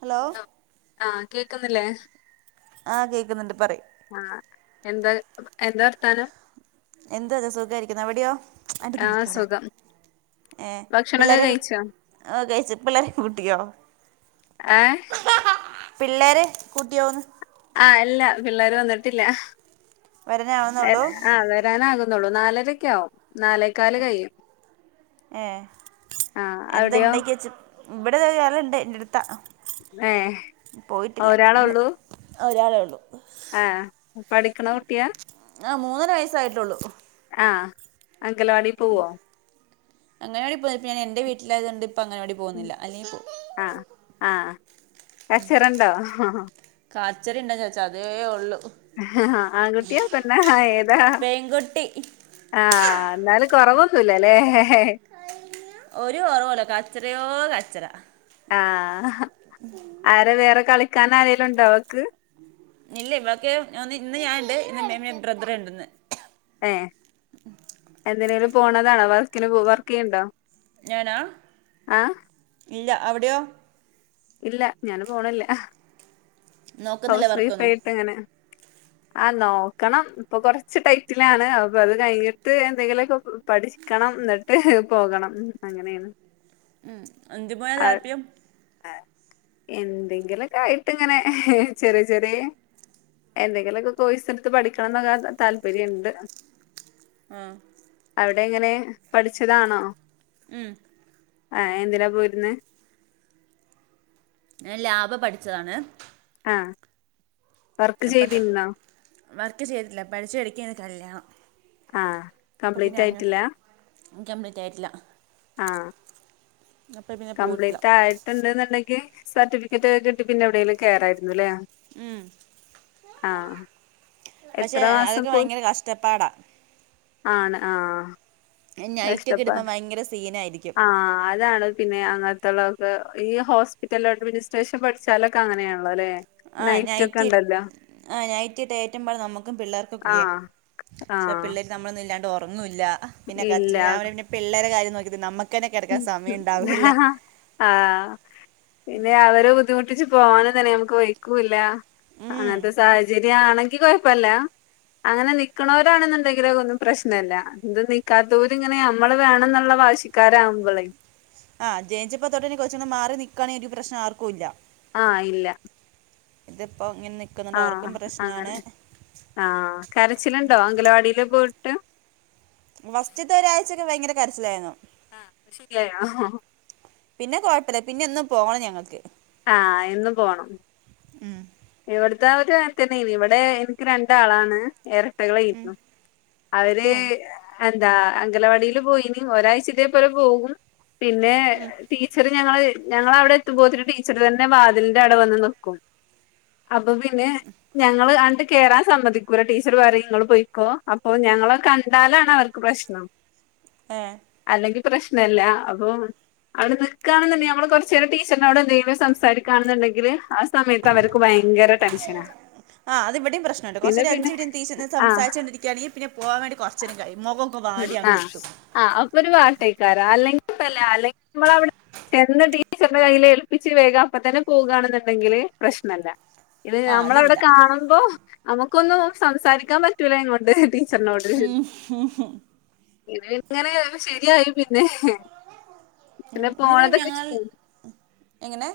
Hello ആഹ കേക്കുന്നില്ലേ ആഹ കേൾക്കുന്നുണ്ട് പറയും ആഹ എന്താ എന്താ വർത്താനം എന്തതോ സുഖാരിക്കുന്നു എവിടെയോ ആ് സുഖം ഏഹ് ഭക്ഷണൊക്കെ പിള്ളേരക്കെ കഴിച്ചോ കഴിച്ച പിള്ളേരൊക്കെ കുട്ടിയോ? ആഹ്. പിള്ളേരെ കൂട്ടിയോന്ന്? ആഹ്. ല്ല പിള്ളേര് വന്നിട്ടില്ല. വരാനാവുന്നുള്ളൂ ആഹ് വരാനാകു ന്നൊള്ളു. നാലരക്കാവും. നാലേകാല് കയ്യും. ഏഹ്. ആഹ് അവിടെയോ എന്തണ്ടാക്കിച്ച്. ഇവിടെ താ [unintelligible] ഇട്ത്താ. ഏഹ് പോയിട്ടില്ല ഒരാളെ ന്ന്. ഉള്ളൂ ഒരാളെ ഉള്ളു. ആഹ്. പഠിക്ക്ണ കുട്ടിയാ ആഹ്. മൂന്നര വയസായിട്ടുള്ളൂ. ആഹ്. അങ്കലവാടി പോവോ? അങ്ങനാടി പോന്ന. പ്പ ഞാനെന്റെ വീട്ടിലായതോണ്ട് ഇപ്പ അങ്ങനാടി പോന്നില്ല. അല്ലെങ്കി പോവും ആഹ് ആഹ്. കച്ചറണ്ടോ? കാച്ചറിണ്ടോ ചോയ്ച്ചാ അതേ ഉള്ളു. ആഹ്. ആൺകുട്ടിയാ പെണ്ണാ ഏതാ? പെൺകുട്ടി ആഹ്. ന്നാലും കൊറവൊന്നുല്ലല്ലേ? ഒര് കൊറവുല്ല. കച്ചറയോ കച്ചറ. ആഹ്. ആരെ വേറെ കളിക്കാനാരേലുണ്ടോ ഓക്ക്? ഇല്ല. വക്ക് ന്ന് ഇന്ന് ഞാൻ ഇണ്ട്. [unintelligible] ബ്രദർ ണ്ട്ന്ന്. ഏഹ്. എന്തിനേലും പോണതാണോ? വർക്കിന് വർക്കെയ്യ്ണ്ടോ? ഞാനാ. ഇല്ല അവിട്യോ? ഇല്ല. ഞാനും പോണില്ല. നോക്കുന്നില്ല ഹൗസ് വർക്കൊന്നും വൈഫായിട്ടങ്ങനെ. ആഹ് നോക്കണം. പ്പൊ കൊറച്ച് ടൈറ്റിലാണ്. അപ്പൊ അത് കയ്ഞ്ഞ്ട്ട് എന്തെങ്കിലൊക്കെ പഠിക്കണം. ന്നട്ട് പോകണം. അങ്ങനേണ്. ഉം. എന്തിന് പോവാന താല്പര്യം എന്തെങ്കിലൊക്കായിട്ട്ങ്ങനെ. ചെറ്യേ ചെറ്യേ. എന്തെങ്കിലൊക്കെ കോയ്സ്ട്ത്ത് പഠിക്കണന്നൊക്കെ താല്പര്യണ്ട്. ആഹ്. അവിടെങ്ങനെ? പഠിച്ചതാണോ? ഉം. ആഹ്. എന്തിനാ പോയിര്ന്നേ? ഞാൻ ലാബ് പഠിച്ചതാണ്. ആഹ്. [unintelligible] വർക്ക് ചെയ്തിട്ടില്ല. പഠിച്ച എടെക്കെയ്ന് കല്യാണം. ആഹ്. കംപ്ലീറ്റ് ആയ്ട്ട്ല്ല? കംപ്ലീറ്റായിട്ടില്ല. ആഹ്. പിന്നെ പോയിട്ടില്ല കംപ്ലീറ്റ് ആയിട്ട്ണ്ട്ന്ന്ണ്ടെങ്കി സർട്ടിഫിക്കറ്റൊക്കെ കിട്ടി പിന്നെവ്ടേലും കേറായിര്ന്നുലെ? ഉം. ആഹ്. പക്ഷെ, എത്ര മാസം അതൊക്കെ പോയി വയങ്കര കഷ്ടപ്പാടാ. ആണ് ആഹ്. നൈറ്റൊക്കെ കഷ്ടപ്പാ ഇടുമ്പോ ഭയങ്കര സീനായിരിക്കും. ആഹ്. അതാണ് പിന്നെ അങ്ങനത്ത്ള്ളൊക്കെ, ഈ ഹോസ്പിറ്റൽ അഡ്മിനിസ്ട്രേഷൻ പഠിച്ചാലൊക്കെ അങ്ങനേണ്ള്ളൊലേ? ആഹ്. നൈറ്റ്‌ ആഹ് നെറ്റിട്ടേറ്റുമ്പള് നമ്മുക്കും പിള്ളേർക്കും ഫ്രീയാ ആഹ് ആഹ്. നമ്മളൊന്നുല്ലാണ്ട് ഒർങ്ങുല്ല. പിന്നെ കച്ച്റ്. ഇല്ല [unintelligible] പിള്ളേരെ കാര്യം നോക്കിട്ട് നമ്മ ക്കെന്നെ കെട്ക്കാൻ സമയം ഇണ്ടാവേല്ല ആഹ് പിന്നെ അവരെ ബുദ്ധിമുട്ടിച്ച് പോവാനും തന്നെ ഞമ്മക്ക് വെയ്ക്കൂല്ല ആഹ് ഉം. അങ്ങത്തെ സാഹചര്യാണെങ്കി കൊഴപ്പല്ല അങ്ങനെ നിക്കണോരാണെന്ന്ട്ടെങ്കില് അതൊന്നും പ്രശ്നല്ല ഇത് നിക്കാത്തോര് ഇങ്ങനെ ഞമ്മള് വേണന്നുള്ള വാശിക്ക് ക്കാരാവുമ്പളെ ആഹ് ജനിച്ചപ്പോ തൊട്ടേനി കൊറച്ചൊന്ന് മാറി നിക്കാണെ ഒരു പ്രശനം ആർക്കുല്ലാ ആഹ് ഇല്ല ഇത് ഇപ്പം ഇങ്ങനെ നിക്ക്ന്നോണ്ട് ആഹ് അവർക്കും പ്രശ്നാണ് അങ്ങനെ ആഹ് കരച്ചില്ണ്ടോ അംഗലവാടില് പോയിട്ട് വസ്റ്റ്ത്തെ ഒരാഴ്ചൊക്കെ ഭയങ്കര കരച്ചിലായിനു ആഹ് ന്ന്ട്ട് ശരിയായോ പിന്നെ കൊഴപ്പല്ല പിന്നെ എന്നും പോണം ഞങ്ങൾക്ക് ആഹ് എന്നും പോണം ഉം ഇവട്ത്തെ ഓര് അങ്ങത്തന്നേനി ഇവിടെ ഇന്ക്ക് രണ്ടാളാണ് ഉം. എരട്ടകളേയിരുന്നു അവര് ഉം. ഏഹ് എന്താ അംഗലവാടില് പോയിനി ഒരാഴ്ച ഇതെ പോലെ പോകും പിന്നെ ഉം. ടീച്ചർ ഞങ്ങള് ഞങ്ങള് അവിടെ എത്തുമ്പോത്തിന് ടീച്ചർ തന്നെ വാതിലിന്റാടെ വന്ന് നിക്കും അപ്പം പിന്നെ ഞങ്ങള് ആണ്ട് കേറാൻ സമ്മതിക്കൂല ടീച്ചർ പറിയിം നിങ്ങൾ പോയിക്കോ അപ്പോ ഞങ്ങളെ കണ്ടാലാണ് അവർക്ക് പ്രശ്നം ഏഹ് അല്ലെങ്കി പ്രശ്നല്ല അപ്പം അവിടുന്ന് ക്കാണ്ന്ന്ട്ടെ ഞമ്മള് കൊറച്ചേരം ടീച്ചറിനോട് എന്തേങ്കിലും സംസാരിക്കാണ്ന്നുണ്ടെങ്കില് ആ സമയത്ത് അവരെ ആഹ് അത് ഇവെടിം പ്രശ്നണ്ട് പിന്നെ കൊറച്ചേരം അഞ്ച് പിന്നെ മിനിറ്റ് ടീച്ചറ്നെ ആഹ് സംസാരിച്ചോ ണ്ടിരിക്കാണെ പിന്നെ പോവാം വേണ്ടി കൊറച്ചേരം കഴിയും മൊഖൊ ഉം ആഹ് ആഹ് അപ്പൊ ഒരു വാട്ടയ്ക്കാരം അല്ലെങ്കിപ്പല്ലാ അല്ലെങ്കി ഇമ്മളവിടെ ചെന്ന് ടീച്ചറ്ന്റെ കയ്യിൽ ഏൽപ്പിച്ച് വേഗം അപ്പ തന്നെ പോകാണ്ന്നുണ്ടെങ്കില് പ്രശ്നല്ല ഇത് ആ ഞമ്മളെ അവിടെ അതില്ല കാണുമ്പോ നമുക്കൊന്നും സംസാരിക്കാൻ പ റ്റൂല അയിനെ കൊണ്ട് ടീച്ചർനോട്‌ [unintelligible] ഇത് പിന് ഇങ്ങനെ ശെരിയായി പിന്നെ പിന്നെ [unintelligible] പോണതൊക്കെ ഞങ്ങൾ ഉം എങ്ങനെ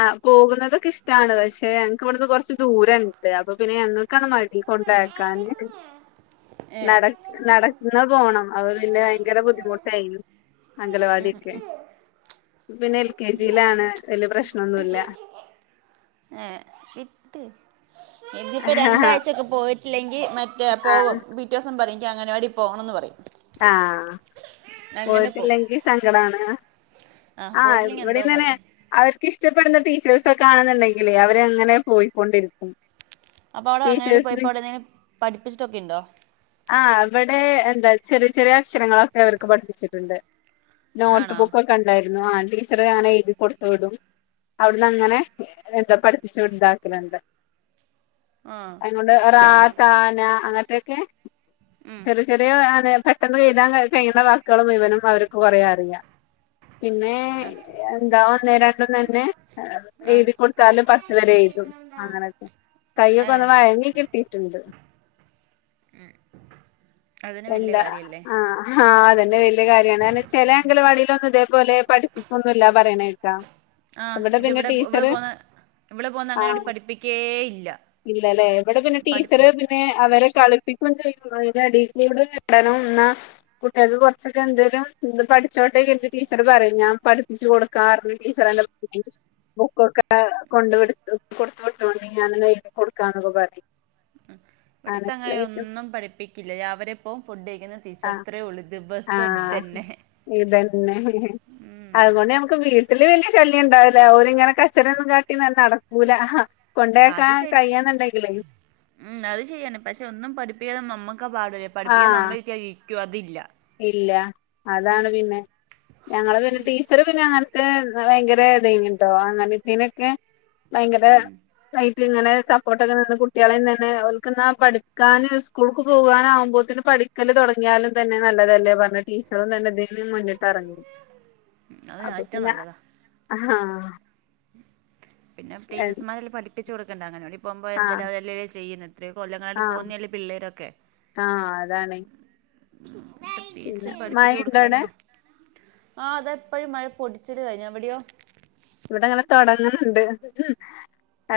ആഹ് പോകുന്നതൊക്കെ ഇഷ്ടാവ്ണ്ട് പക്ഷേ ഞ ക്ക് ഇവെട്ന്ന് കൊറച്ച് ദൂരണ്ട് അപ്പൊ പിന്നെ ഞങ്ങക്കാണ് മടി കൊണ്ടയാക്കാന് ഏ നടക് നടക്ന്നാ പോണം അപ്പം പിന്നെ ഭയങ്കര ബുദ്ധിമുട്ടായിനി അംഗലവാടീക്ക് ഉം പിന്നെ എൽ കെ ജിലാണ് വെല്ല്യ പ്രശ്നൊന്നുല്ല ഏഹ് വിട്ട് ഇതിപ്പോ രണ്ടാഴ്ച്ചെക്കെ പോയിട്ടില്ലെങ്കി മറ്റേ ആ പോവും പി റ്റോസം പറിയും ഇന്ക്ക് അങ്ങനവാടി പോണന്ന് പറിയും ആഹ് പോവും പോയിട്ടില്ലെങ്കി സങ്കടാണ് ആ ആഹ് പോയിട്ടില്ലെങ്കിൽ എന്തോ ഇവടിം മതി തന്നെ അവര്ക്ക് ഇഷ്ടപ്പെടുന്ന ടീച്ചേഴ്സൊക്കെ ആണെന്നുണ്ടെങ്കിലേ അവര് അങ്ങനെ പോയിക്കൊണ്ടിരിക്കും അപ്പോ അവ്ടെ അങ്ങനവാടി ടീച്ചേഴ്സിന് പോയപ്പോ അവടെന്തേലും പഠിപ്പിച്ചിട്ടൊക്കെണ്ടോ ആഹ് അവിടെ എന്താ ചെറിയ ചെറിയ അക്ഷരങ്ങളൊക്കെ അവർക്ക് പഠിപ്പിച്ചിട്ടുണ്ട്. നോട്ട് ആണോ ബുക്ക് ഒക്കെ ഉണ്ടായിരുന്നു ആ ടീച്ചറെ അങ്ങനെ എഴുതി കൊടുത്ത് വിടും. അവിടുന്നങ്ങനെ എന്താ പഠിപ്പിച്ചു ഇതാക്കലുണ്ട്. ആ അതൊണ്ട് റാ താ ന അങ്ങനത്തെയൊക്കെ ഉം ചെറിയ ചെറിയ പെട്ടെന്ന് എഴുതാൻ കഴിയുന്ന വാക്കുകള് മുഴുവനും അവർക്ക് കുറേ അറിയാം പിന്നെ എന്താ ഒന്നെ രണ്ടും തന്നെ ആ എഴുതി കൊടുത്താലും പത്ത് വരെ എഴുതും അങ്ങനെക്കെ കയ്യൊക്കെ ഏ ഒന്ന് വഴങ്ങി കിട്ടിയിട്ടുണ്ട് ഏഹ് എന്താ ആഹ് ആ അതന്നെ വലിയ കാര്യമാണ് ചെല അംഗനവാടിയിൽ ഒന്നും ഇതേപോലെ പഠിപ്പിക്കൊന്നുംല്ല പറയണ കേൾക്കാ. ആ ഇവിടെ പിന്നെ ഇതിവിടെ ഇവിടെ ഇവിടെ ടീച്ചറ് പോന്ന ഇവിടെ പോന്ന അങ്ങനെയായിട്ട് ആഹ് പഠിപ്പിക്കേ ഇല്ല ഇല്ലല്ലേ. എവിടെ പിന്നെ ടീച്ചർ പഠി പി അവരെ കളിപ്പിക്കുകയും ചെയ്യും അതിന്റെ ഇടയിൽ കൂടെ ഇടണം എന്ന കുട്ടികൾക്ക് കുറച്ചൊക്കെ എന്തേങ്കിലും പഠിച്ചോട്ടേ കരുതി ടീച്ചർ പറയും ഞാൻ പഠിപ്പിച്ച് കൊടുക്കാ ടീച്ചർന്റെ- ഉം ബുക്കൊക്കെ കൊണ്ട് കൊടുത്ത് കൊടുത്ത് വിട്ടോണ്ടി ഞാൻ എഴുതികൊടുക്കാന്ന് പറ ഇവിടത്തെങ്ങനെ ഒന്നും പഠിപ്പിക്കില്ല രാവിലെ പോവും ഫുഡ് കഴിക്കുന്ന് ത്തിച് അത്രയെ ഉള്ളൂ ദിവസം ഇത്തന്നെ ഇത് തന്നെ അതുകൊണ്ട് നമുക്ക് വീട്ടില് വല്യ ശല്യം ഉണ്ടാവില്ല. അവരിങ്ങനെ കച്ചറന്നും കാട്ടിനടക്കൂല അത് ശരി മം അത് ശരിയാണ് പക്ഷെ ഒന്നും പഠിപ്പിക്കാലും നമ്മക്കാ പാട് പഠിപ്പിക്കാൻ ആഹ് നമ്മള് ഇരിതിയ ഇരികൊ അതില്ല ഇല്ല അതാണ് പിന്നെ, ഞങ്ങള് പിന്നെ ടീച്ചറ് പിന്നെ അങ്ങനത്തെ ഭയങ്കര ഇതെനിട്ടോ അങ്ങനെ ഇതിനൊക്കെ ഭയങ്കര ഉം ആയിട്ട് ഇങ്ങനെ സപ്പോർട്ടൊക്കെ നിന്ന് കുട്ടികളെ തന്നെ ഓല്ക്ന്നാ പഠിക്കാനും സ്കൂൾക്ക് പോകാനും ആകുമ്പോത്തിന് പഠിക്കല് തുടങ്ങിയാലും തന്നെ നല്ലതല്ലേ പറഞ്ഞിട്ട് ടീച്ചറും തന്നെ ഇതിനും മുന്നിട്ട് ഇറങ്ങി അത് അപ്പൊ ഏറ്റവും പിന്നെ നല്ലതാ ആഹ് പിന്നെ ടീച്ചേഴ്സ്മാരെല്ലേ പഠിപ്പിച്ച് കൊടുക്കണ്ട അംഗൻവാടി പോകുമ്പോ എന്തലും ആഹ് അവരല്ലേ ചെയ്യുന്നത് ഇത്രയും കൊല്ലങ്ങളായിട്ട് ആഹ് പോകുന്നതല്ലേ പിള്ളേരൊക്കെ ആഹ് അതാണ് പ്രത്യേകിച്ച് പിന്നെ പഠിപ്പിച്ചു മഴയുണ്ടോ കൊടുക്കലന്ന അവിടെ മാ- ആഹ് അതെപ്പോഴും മഴ പൊടിചില് കഴിഞ്ഞ എവിടെയോ ഇവിടെ ഇങ്ങനെ തൊടങ്ങുന്നുണ്ട്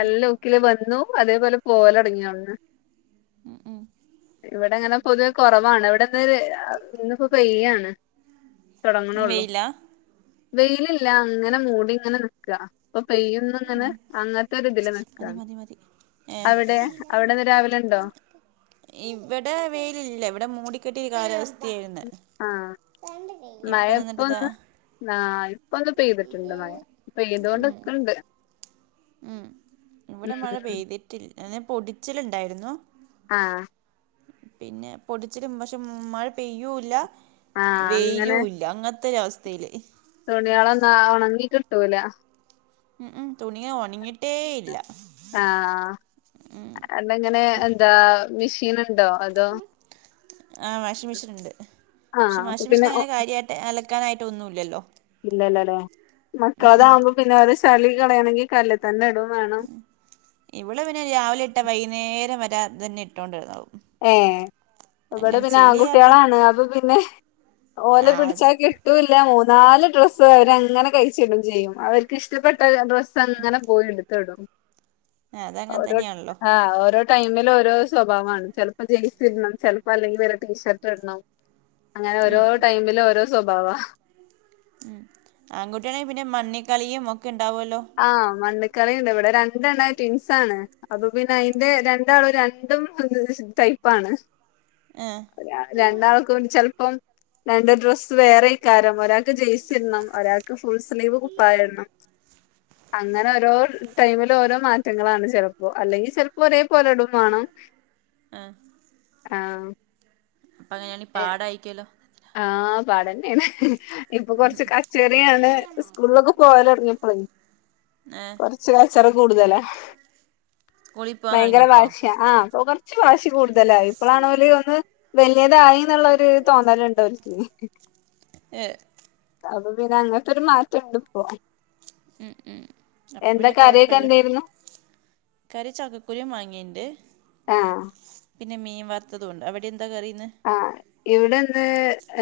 ഏ ഊക്കില് വന്നു അതേപോലെ പോവല് തുടങ്ങിയൊന്നു. ഉം ഉം ഇവിടെ അങ്ങനെ പൊതുവെ കുറവാണ്, ഇവിടെന്ന് ഇന്നിപ്പോ പെയ്യാണ്. ഇന്ന് തുടങ്ങണള്ളു വെയിലാ വെയിലില്ല അങ്ങനെ മൂടി അങ്ങനെനിക്ക ഇപ്പൊ പെയ്യുന്ന അങ്ങനെ അങ്ങനതൊരു ഷ് ഷ് മതി മതി ഏഹ് അവിടെന്ന് രാവിലെ ഉണ്ടോ ഇവിടെ വെയിലില്ല ഇവിടെ മൂടിക്കെട്ടിയ കാലാവസ്ഥ ആഹ് മഴ ഇപ്പം നിന്നിട്ടിതാ ഇപ്പോന്ന് ആഹ് ഇപ്പോ ഒന്ന് പെയ്തിട്ടുണ്ട് മഴ. ഇപ്പൊ പെയ്തൊണ്ട് നിക്ണ്ട് മം ഇവിടെ മഴ ഉം പെയ്തിട്ടില്ല അതെ പൊടിചില് ഉണ്ടായിരുന്നു ആഹ് പിന്നെ പൊടിച്ചലും പക്ഷെ മഴ പെയ്യൂല്ല ആഹ് അങ്ങനെ വെയിലും ഇല്ല അങ്ങനതൊരു അവസ്ഥയില് തുണികളൊന്നും ഉണങ്ങി കിട്ടൂല ഉം ഉം തുണിയേ ഉണങ്ങിട്ടേ ഇല്ല ആഹ് അങ്ങനെ എന്താ മെഷീൻ ഉണ്ടോ അതോ ആഹ് വാഷിംഗ് മെഷീൻ ഉണ്ട് ആഹ് പക്ഷെ അപ്പൊ വാഷിംഗ് പിന്നെ മെഷീൻ ഒ അങ്ങനെ കാര്യയി - അലക്കാനായിട്ടൊന്നുല്ലല്ലോ ഇല്ലല്ലല്ലേ മക്കളതആകുമ്പോ പിന്നെ അത് ചളി കളയണമെങ്കിൽ കല്ലല് തന്നെ ഇടവും വേണം ഇവിടെ പിന്നെ രാവിലെ ഇട്ടാ വൈകുന്നേരം വരെ അത് തന്നെ ഇട്ടോട്ട് കിടന്നോളും ഏയെ ഇവിടെ പിന്നെ ആൺകുട്ടികളാണ് അപ്പൊ പിന്നെ ഓല ആ പിടിച്ചകി- ട്ടുല്ല മൂന്നാല് ഡ്രസ്സ് അവര അങ്ങനെ കഴിച്ചിടും ചെയ്യും അവർക്ക് ഇഷ്ടപ്പെട്ട ഡ- ങ്ങനെ പോയി എടുത്തിടും ആ, അതങ്ങനെ ഓരോ തന്നെയാണല്ലോ ആഹ് ഓരോ ടൈമിൽ ഓരോ സ്വഭാവമാണ് ചിലപ്പോ ജേഴ്സി ഇടണം ചിലപ്പോ അല്ലെങ്കിൽ ടീഷർട്ട് ഇടണം അങ്ങനെ ഓരോ ഉം. ടൈമില് ഓരോ സ്വഭാവ ഉം ആൺകുട്ടിയാണെങ്കിൽ പിന്നെ മണ്ണിക്കളിയും ഒക്കെ ഉണ്ടാവല്ലോ ആഹ് മണ്ണ്ക്കളിണ്ട് ഇവിടെ രണ്ടെണ്ണം ട്വിൻസാണ് അപ്പൊ പിന്നെ അയിന്റെ രണ്ടാളും രണ്ടും ടൈപ്പാണ് ഏഹ് ഞാന് രണ്ടാൾക്ക് ചെൽപ്പം രണ്ട് ഡ്രസ്സ് വേറെയ്കാരം ഒരാൾക്ക് ജെയിസ് ഇടണം ഒരാൾക്ക് ഫുൾ സ്ലീവ് കുപ്പായ ഇടണം അങ്ങനെ ഓരോ ടൈമിൽ ഓരോ മാറ്റങ്ങളാണ് ചെലപ്പോ അല്ലെങ്കിൽ ചെൽപ്പോ ഒരേ പോലെടും വേണം ഏഹ് ആഹ് അപ്പൊ അങ്ങനെയാണീ പാടായിക്കല്ലോ ആഹ് പാടന്നാണ് ഇപ്പൊ കൊർച്ച് കച്ച റയാണ് സ്കൂളിലൊക്കെ പോവലൊടങ്ങിയപ്പളെ ഏഹ് കൊർച് കച്ചറ കൂടുതല സ്കൂളിൽ പോകാൻ ഭയങ്കര തുടങ്ങിയപ്പോഴോ വാശിയ ആഹ് ച്ച് വാശി കൂടുതലായി ഇപ്പളാണോല് ഒന്ന് വലിയതായി എന്നുള്ളരു തോന്നലുണ്ട് പരിസ്ഥിതി ഏഹ് അത് പിന്നെ അങ്ങനത്തെരു മാറ്റംണ്ട് ഇപ്പോ ഉം ഉം അപ്പം എന്താ പിന്നെ കറിയൊക്കെ കുഴപ്പമില്ല എന്തായിരുന്നു കറി ചക്കക്കുരും മങ്ങേണ്ട് ആഹ് പിന്നെ മീൻ വാർത്തതും ഉണ്ട് അവിടെ എന്താ കറി ഇന്ന് ആഹ് ഇവിടെന്ന്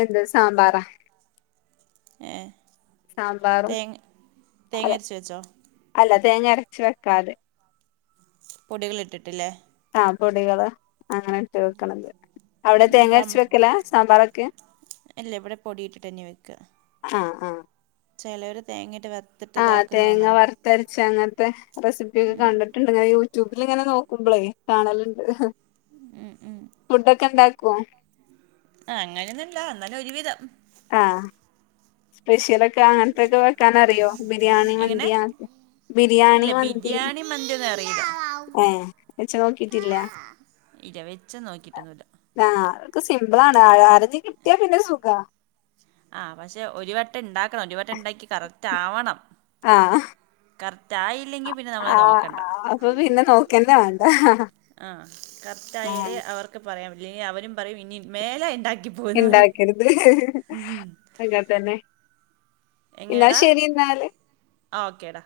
എന്താ സാമ്പാറാ ഏഹ് സാമ്പാറും തേങ്ങ അല്ല തേങ്ങ അരച്ച് വെച്ചോ അല്ല തേങ്ങ അരച്ച് വെക്കാതെ പൊടികൾ ഇട്ടിട്ടില്ലേ ആഹ് പൊടികള് അങ്ങനെ ഇട്ട് വെക്കണത് അവിടെ ഉം, തേങ്ങ സാം അരച്ച് വെക്കല സാമ്പാറൊക്ക് ഇല്ല ഇവിടെ പൊടി ഇട്ടിട്ട് ആഹ് ആഹ് ചിലോര് തേങ്ങിട്ട് വ ആഹ് തേങ്ങ വറുത്തരച്ച് അങ്ങനത്തെ റെസിപ്പിയൊക്കെ ഉം കണ്ടിട്ട് ണ്ട് ഞ യൂട്യൂബിൽ ഇങ്ങനെ നോക്കുമ്പോളേ കാണലുണ്ട്, ഉം ഉം ഫുഡ് ഒക്കെ ഇണ്ടാക്കൊ? അങ്ങനെയൊന്നും ഇല്ല എന്നാലും ഒരു വിധം, ആഹ് സ്പെഷ്യലൊക്കെ അങ്ങനത്തെൊക്കെ വെക്കാനറിയോ ബിരിയാണി, എങ്ങനെ മന്തിയാക്കെ? ബിരിയാണി, ഇല്ല മന്തി ബിരിയാണി മന്തിയൊന്നും അറിയില്ല ഏഹ് വച്ച് നോക്കിട്ടില്ല, ഇല്ല വെച്ച് നോക്കിയിട്ടൊന്നുംല്ല, ആഹ് അതൊക്കെ സിമ്പിളാണ് ആരോന്നിന കിട്ടിയാ പിന്നെ സുഖ, ആഹ് പക്ഷെ ഒരു വട്ടം ഉണ്ടാക്കണം, ഒരു വട്ടം ഉണ്ടാക്കി കറക്റ്റ് ആവണം, ആഹ്, കറക്റ്റ് ആയില്ലെങ്കിൽ പിന്നെ നമ്മള് നോക്കണ്ട, ആഹ് അപ്പൊ പിന്നെ നോക്കന്നെ വേണ്ട, ആഹ് കറക്റ്റ് ആയാലേ ആഹ് അവർക്ക് പറയാം ല്ലേ അവരും പറയും ഇനി മേലെ ഉണ്ടാക്കി ഉണ്ടാക്കരുത് അങ്ങെ തന്നെ, എന്നാ എങ്ങനെടാ ശരി എന്നാല്. ആഹ് ഓക്കേടാ,